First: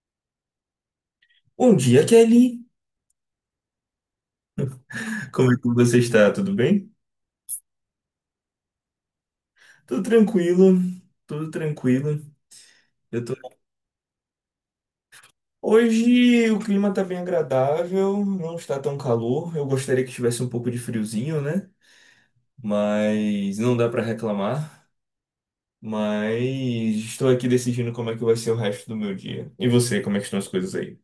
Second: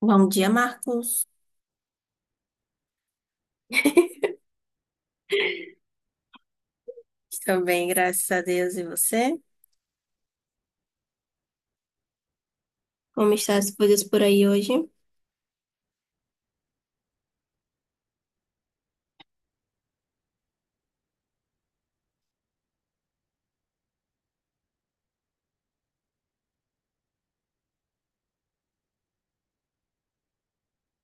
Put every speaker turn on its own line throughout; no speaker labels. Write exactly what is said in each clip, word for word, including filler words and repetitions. Bom dia, Marcos.
Bom dia, Kelly. Como é que você está? Tudo bem?
Estou bem, graças a Deus. E você?
Tudo tranquilo, tudo tranquilo. Eu
Como
tô...
estão as coisas por aí hoje?
Hoje o clima tá bem agradável, não está tão calor. Eu gostaria que tivesse um pouco de friozinho, né? Mas não dá para reclamar. Mas estou aqui decidindo como é que vai ser o resto do meu dia. E você, como é que estão as coisas aí?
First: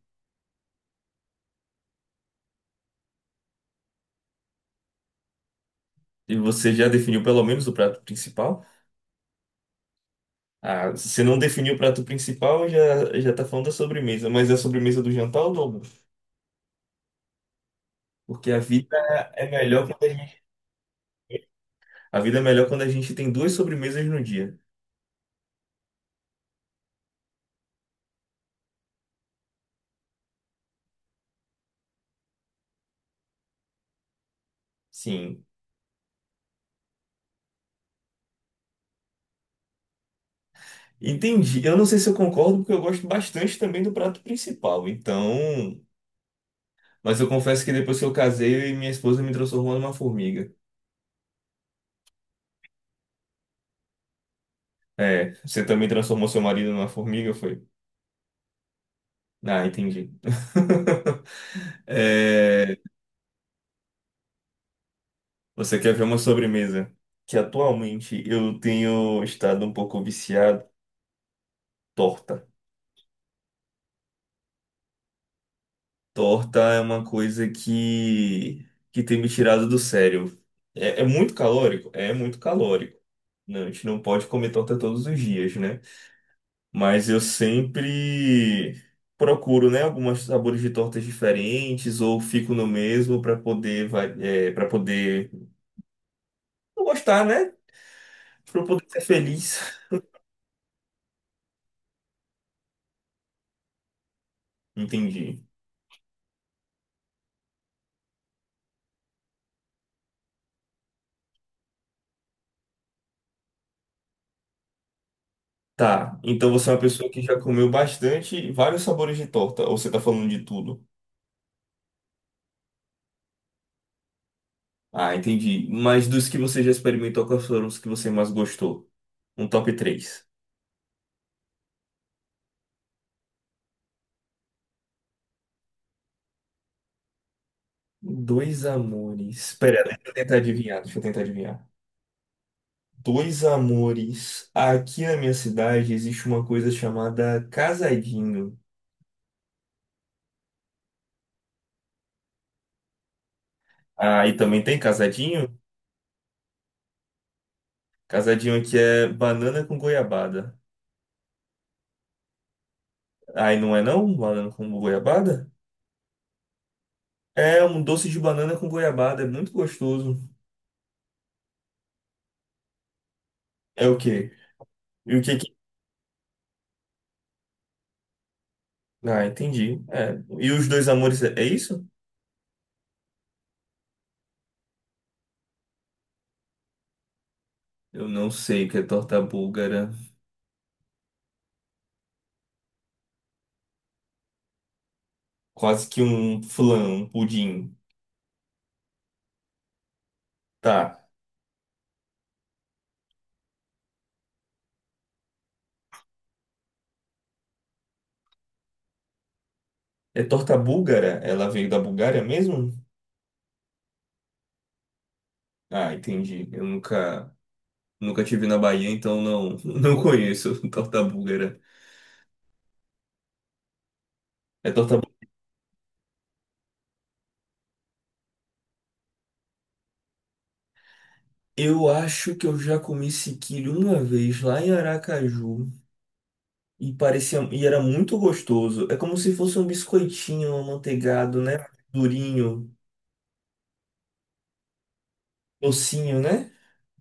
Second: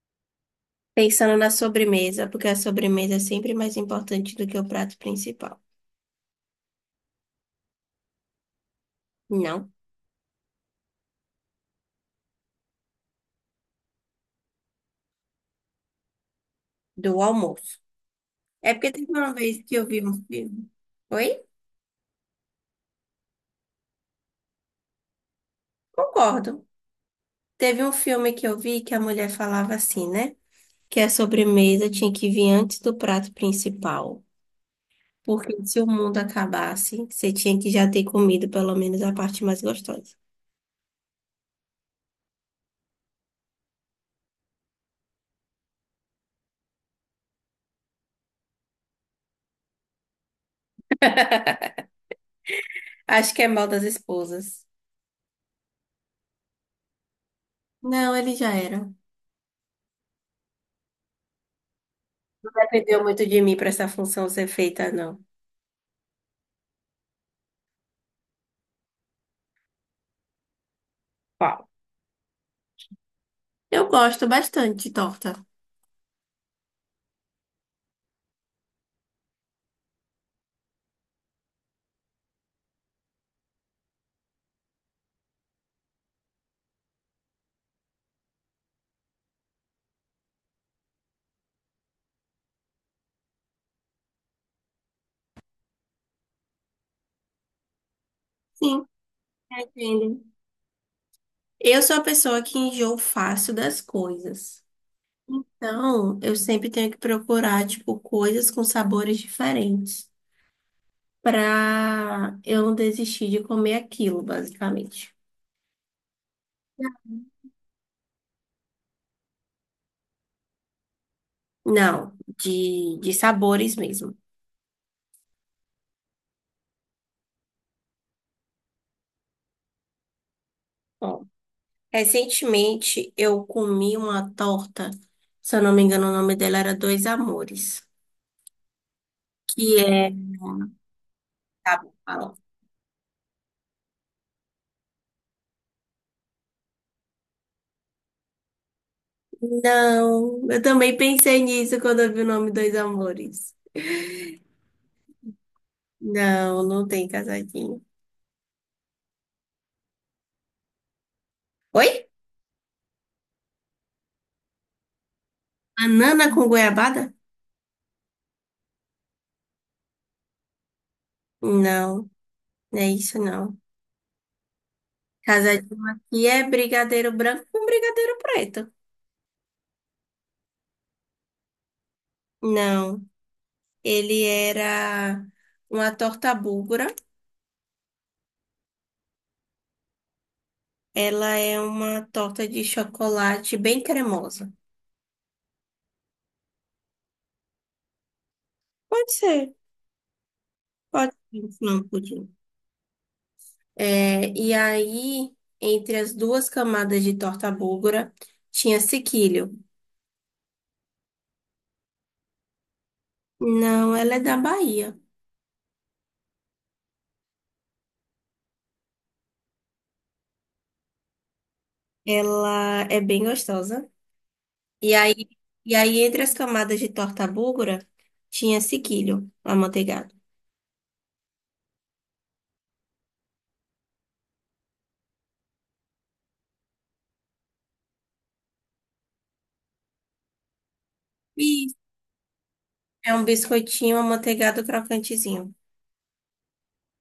Pensando na sobremesa, porque a sobremesa é sempre mais importante do que o prato principal.
E você já definiu pelo menos o prato principal?
Não,
Ah, se não definiu o prato principal, já já tá falando da sobremesa, mas é a sobremesa do jantar ou do almoço?
do almoço.
Porque a
É porque
vida
teve uma
é é
vez que eu
melhor quando
vi
a
um
gente,
filme. Oi?
a vida é melhor quando a gente tem duas sobremesas no dia.
Concordo. Teve um filme que eu vi que a mulher falava assim, né? Que a sobremesa tinha que vir antes do prato principal.
Sim.
Porque se o mundo acabasse, você tinha que já ter comido pelo menos a parte mais gostosa.
Entendi. Eu não sei se eu concordo, porque eu gosto bastante também do prato principal. Então. Mas eu confesso que depois que eu casei, minha esposa me transformou numa formiga.
Acho que é mal das esposas.
É, você também transformou seu marido numa formiga, foi?
Não, ele já era. Não
Ah, entendi. É,
dependeu muito de mim para essa função ser feita, não.
você quer ver uma sobremesa? Que atualmente eu tenho estado um pouco viciado,
Qual?
torta.
Eu gosto bastante de torta.
Torta é uma coisa que, que tem me tirado do sério. É, é muito calórico? É muito calórico. Não, a gente não pode comer torta todos os dias, né? Mas eu sempre procuro, né, alguns sabores de tortas diferentes ou fico no mesmo para poder, para poder gostar, né? Para poder
Sim,
ser feliz.
entendo. Eu sou a pessoa que enjoo fácil das coisas.
Entendi.
Então, eu sempre tenho que procurar, tipo, coisas com sabores diferentes pra eu não desistir de comer aquilo, basicamente.
Tá, então você é uma pessoa que já comeu bastante vários sabores de torta, ou você tá falando de tudo?
Não, de, de sabores mesmo.
Ah, entendi. Mas dos que você já experimentou, quais foram os que você mais gostou? Um top três.
Recentemente eu comi uma torta, se eu não me engano, o nome dela era Dois Amores,
Dois amores.
que
Pera, deixa
é.
eu tentar adivinhar, deixa eu tentar adivinhar.
Tá bom, fala.
Dois amores. Aqui na minha cidade existe uma coisa chamada casadinho.
Não, eu também pensei nisso quando eu vi o nome Dois Amores.
Ah, e também tem casadinho?
Não, não tem casadinho.
Casadinho aqui é banana com goiabada.
Oi?
Aí não é não? Banana com goiabada?
Banana com goiabada?
É um doce de banana com goiabada, é muito gostoso.
Não, não é isso não.
É o quê? E o que que...
Casadinho aqui é brigadeiro branco com brigadeiro preto.
Ah, entendi. É. E os dois amores, é é isso?
Não, ele era uma torta búlgara.
Eu não sei o que é torta búlgara.
Ela é uma torta de chocolate bem cremosa.
Quase que um flan, um pudim.
Pode ser,
Tá.
pode ser no final pudim. É, e aí, entre as duas camadas de torta búlgara, tinha sequilho.
É torta búlgara? Ela veio da Bulgária mesmo?
Não, ela é da Bahia.
Ah, entendi. Eu nunca, nunca tive na Bahia, então não, não conheço torta búlgara.
Ela é bem gostosa.
É
E
torta bú-
aí, e aí entre as camadas de torta búlgara, tinha sequilho, amanteigado.
Eu acho que eu já comi sequilho uma vez lá em Aracaju e parecia e era muito gostoso. É como se fosse um biscoitinho amanteigado, né?
Isso.
Durinho,
É um biscoitinho amanteigado crocantezinho.
docinho, né?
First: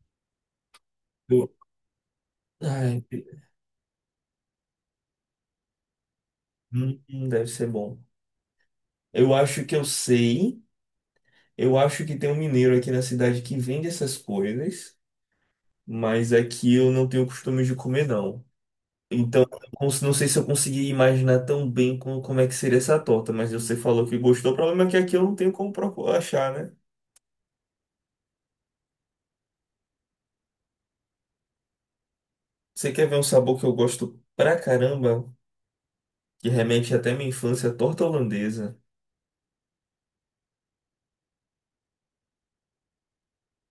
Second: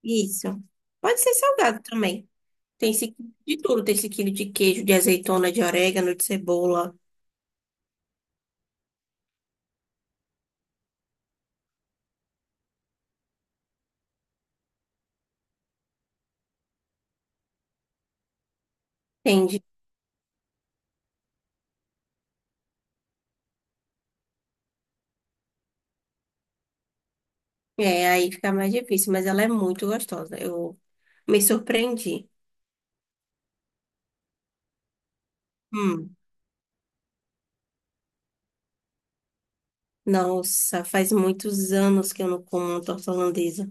Isso. Pode ser
Eu-
salgado também. Tem
Ai,
sequilho de tudo. Tem sequilho de queijo, de azeitona, de orégano, de cebola.
hum, deve ser bom. Eu acho que eu sei. Eu acho que tem um mineiro aqui na cidade que vende essas coisas, mas aqui eu não tenho costume de comer, não. Então,
Tem
eu cons- não sei se eu consegui imaginar tão bem como, como é que seria essa torta, mas você falou que gostou. O problema é que aqui eu não tenho como procu- achar, né?
é, aí fica mais difícil, mas ela é muito gostosa. Eu me surpreendi.
Você quer ver um sabor que eu gosto pra caramba,
Hum.
que remete até minha infância, torta holandesa.
Nossa, faz muitos anos que eu não como uma torta holandesa.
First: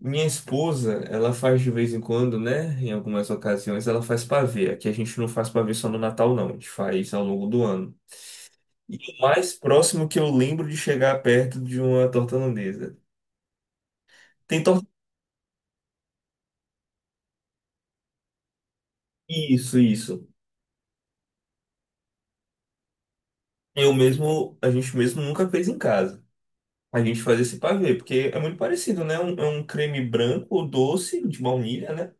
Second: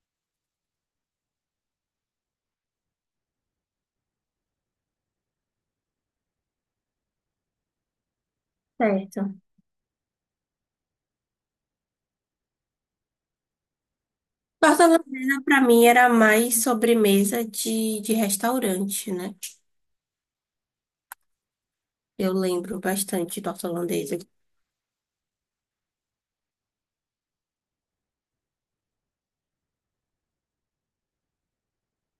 Minha esposa, ela faz de vez em quando, né? Em algumas ocasiões, ela faz pavê. Aqui a gente não faz pavê só no Natal, não. A gente faz ao longo do ano. E o
Certo.
mais próximo que eu lembro de chegar perto de uma torta holandesa. Tem
Torta
torta.
holandesa, pra mim, era mais sobremesa de, de restaurante, né?
Isso, isso.
Eu lembro bastante de torta
Eu
holandesa.
mesmo, a gente mesmo nunca fez em casa. A gente faz esse pavê, porque é muito parecido, né? Um- é um creme branco, doce, de baunilha, né?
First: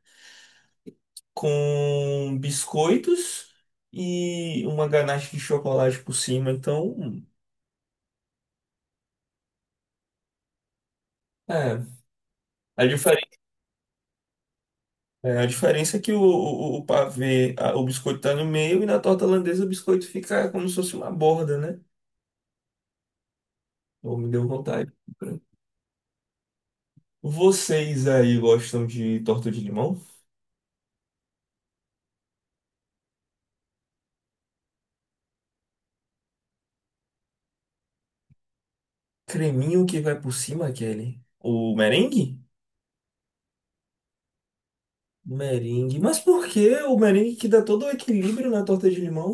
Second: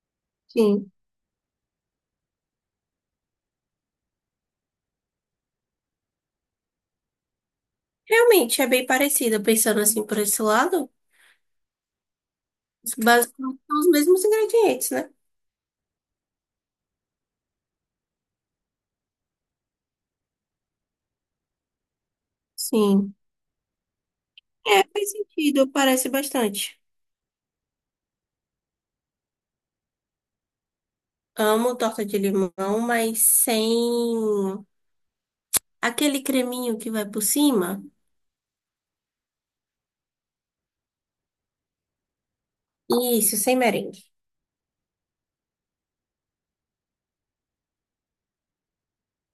Sim.
Com biscoitos e uma ganache de chocolate por cima. Então,
Realmente é bem parecida, pensando assim por esse lado.
é. A diferença,
Basicamente são os mesmos ingredientes, né?
a diferença é que o, o, o pavê, a- o biscoito tá no meio e na torta holandesa o biscoito fica como se fosse uma borda, né?
Sim.
Ou me deu
É,
vontade.
faz sentido, parece bastante.
Vocês aí gostam de torta de limão?
Amo torta de limão, mas sem. Aquele creminho que vai por cima?
Creminho que vai por cima, Kelly. O merengue?
Isso, sem merengue.
Merengue. Mas por que o merengue que dá todo o equilíbrio na torta de limão?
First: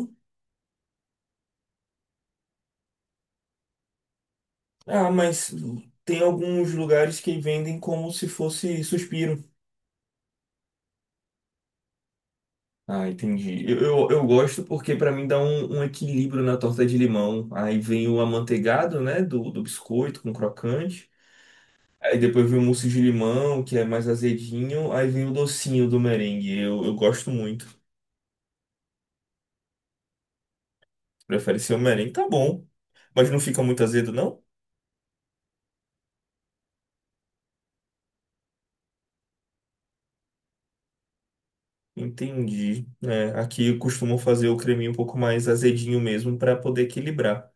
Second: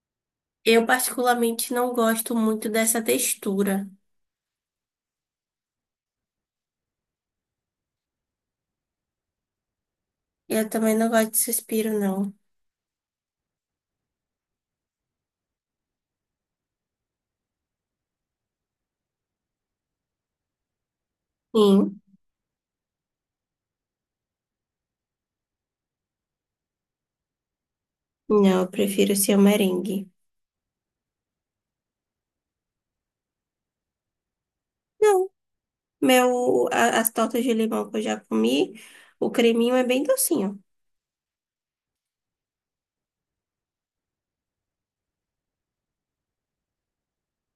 Eu particularmente não gosto muito dessa textura.
Ah, mas tem alguns lugares que vendem como se fosse suspiro.
Eu também não gosto de suspiro, não.
Ah, entendi. Eu, eu, eu gosto porque pra mim dá um, um equilíbrio na torta de limão. Aí vem o amanteigado, né, do, do biscoito com crocante.
Sim,
Aí depois vem o mousse de limão, que é mais azedinho. Aí vem o docinho do merengue. Eu, eu gosto muito.
não, eu prefiro ser o merengue.
Prefere ser Homem-Aranha? Tá bom. Mas não fica muito azedo, não?
Não, meu, a- as tortas de limão que eu já comi, o creminho é bem docinho.
Entendi. É, aqui costumam fazer o creminho um pouco mais azedinho mesmo para poder equilibrar.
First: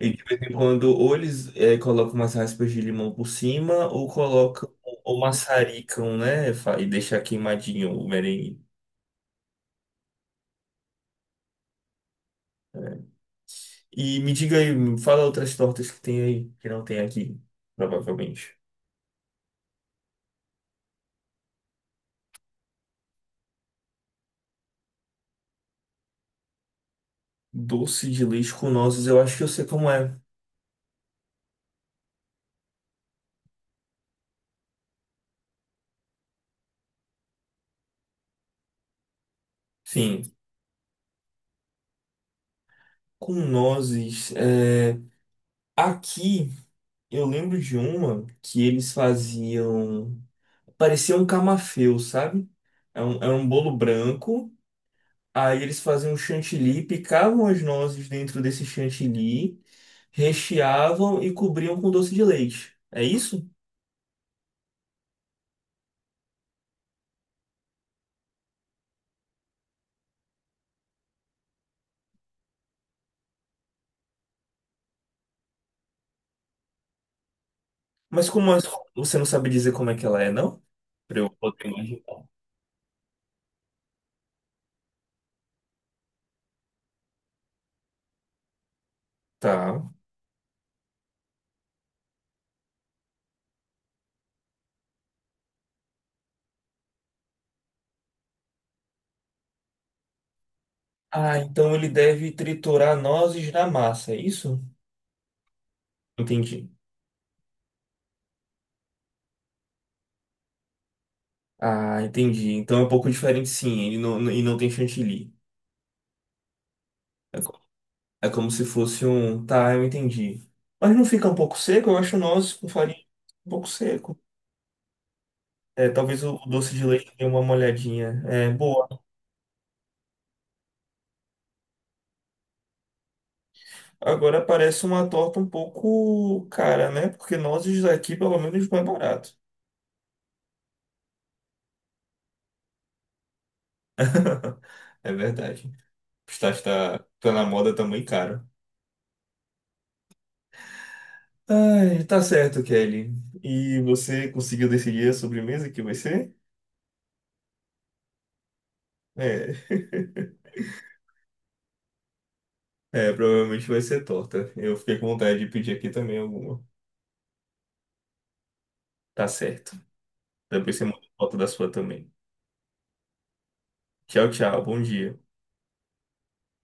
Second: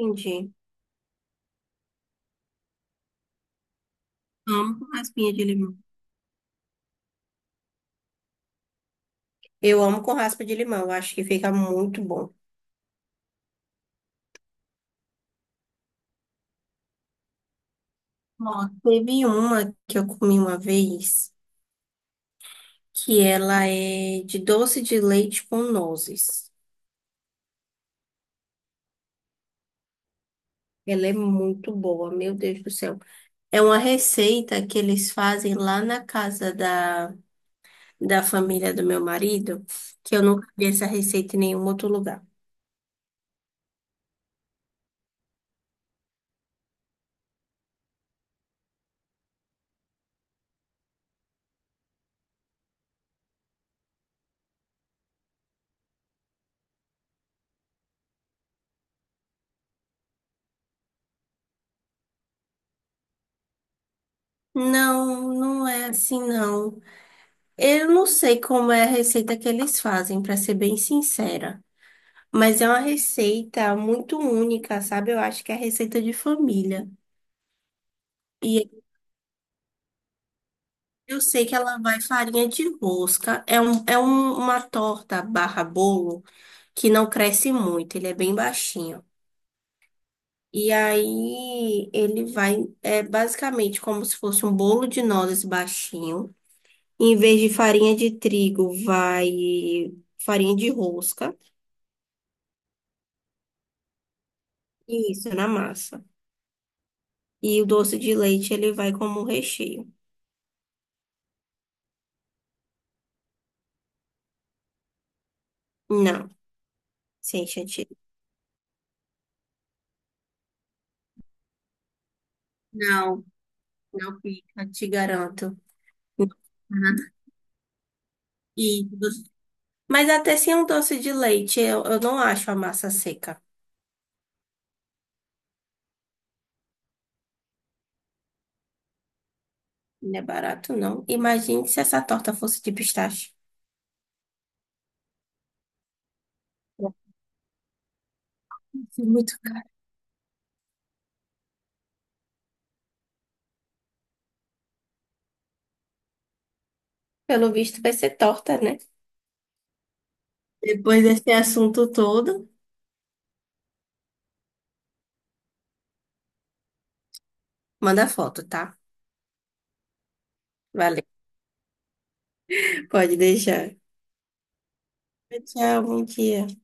E de vez em quando, ou eles é, colocam umas raspas de limão por cima, ou colocam,
Amo com
ou
raspinha de limão.
maçaricam, né? Fa- E deixar queimadinho o merengue.
Eu amo com raspa de limão, eu acho que fica muito bom.
E me diga aí, me fala outras tortas que tem aí, que não tem aqui, provavelmente.
Ó, teve uma que eu comi uma vez, que ela é de doce de leite com nozes.
Doce de leite com nozes, eu acho que eu sei como é.
Ela é muito boa, meu Deus do céu. É uma receita que eles fazem lá na casa da, da família do meu marido, que eu
Sim,
nunca vi essa receita em nenhum outro lugar.
com nozes. É... Aqui. Eu lembro de uma que eles faziam. Parecia um camafeu, sabe? Era um, era um bolo branco. Aí eles faziam um chantilly, picavam as nozes dentro desse chantilly, recheavam e cobriam com doce de leite. É isso?
Não, não é assim, não. Eu não sei como é a receita que eles fazem, para ser bem sincera. Mas é uma receita muito única, sabe? Eu acho que é receita de família.
Mas como as-
E
você não sabe dizer como é que ela é, não? Pra
eu
eu
sei que
poder
ela vai
imaginar.
farinha de rosca. É, um, é um- uma torta barra bolo que não cresce muito, ele é bem baixinho.
Tá.
E aí ele vai, é basicamente como se fosse um bolo de nozes baixinho. Em vez de farinha de trigo, vai farinha de rosca.
Ah, então ele deve triturar nozes na massa, é isso?
Isso, na massa.
Entendi.
E o doce de leite ele vai como um recheio.
Ah, entendi. Então é um pouco diferente, sim. Ele não, e não tem chantilly.
Não, sem chantilly.
É como se fosse um. Tá, eu entendi. Mas não fica um pouco seco? Eu acho o nozes com farinha
Não,
um pouco
não
seco.
fica, te garanto.
É, talvez
Uhum.
o o doce de leite dê uma molhadinha. É,
E,
boa.
doce- mas até sem um doce de leite, eu, eu não acho a massa seca.
Agora parece uma torta um pouco cara, né? Porque nozes aqui pelo menos, não é barato.
Não é barato, não. Imagine se essa torta fosse de pistache.
É verdade. Pistache
Vai
tá, tá na moda também caro.
ser muito caro.
Ai, tá certo, Kelly. E você conseguiu decidir a sobremesa que vai ser?
Pelo visto, vai ser torta, né?
É,
Depois desse assunto todo,
é, provavelmente vai ser torta. Eu fiquei com vontade de pedir aqui também alguma.
manda foto, tá?
Tá certo. Depois você manda
Valeu.
foto da sua também.
Pode deixar.
Tchau, tchau. Bom dia.
Tchau, bom dia.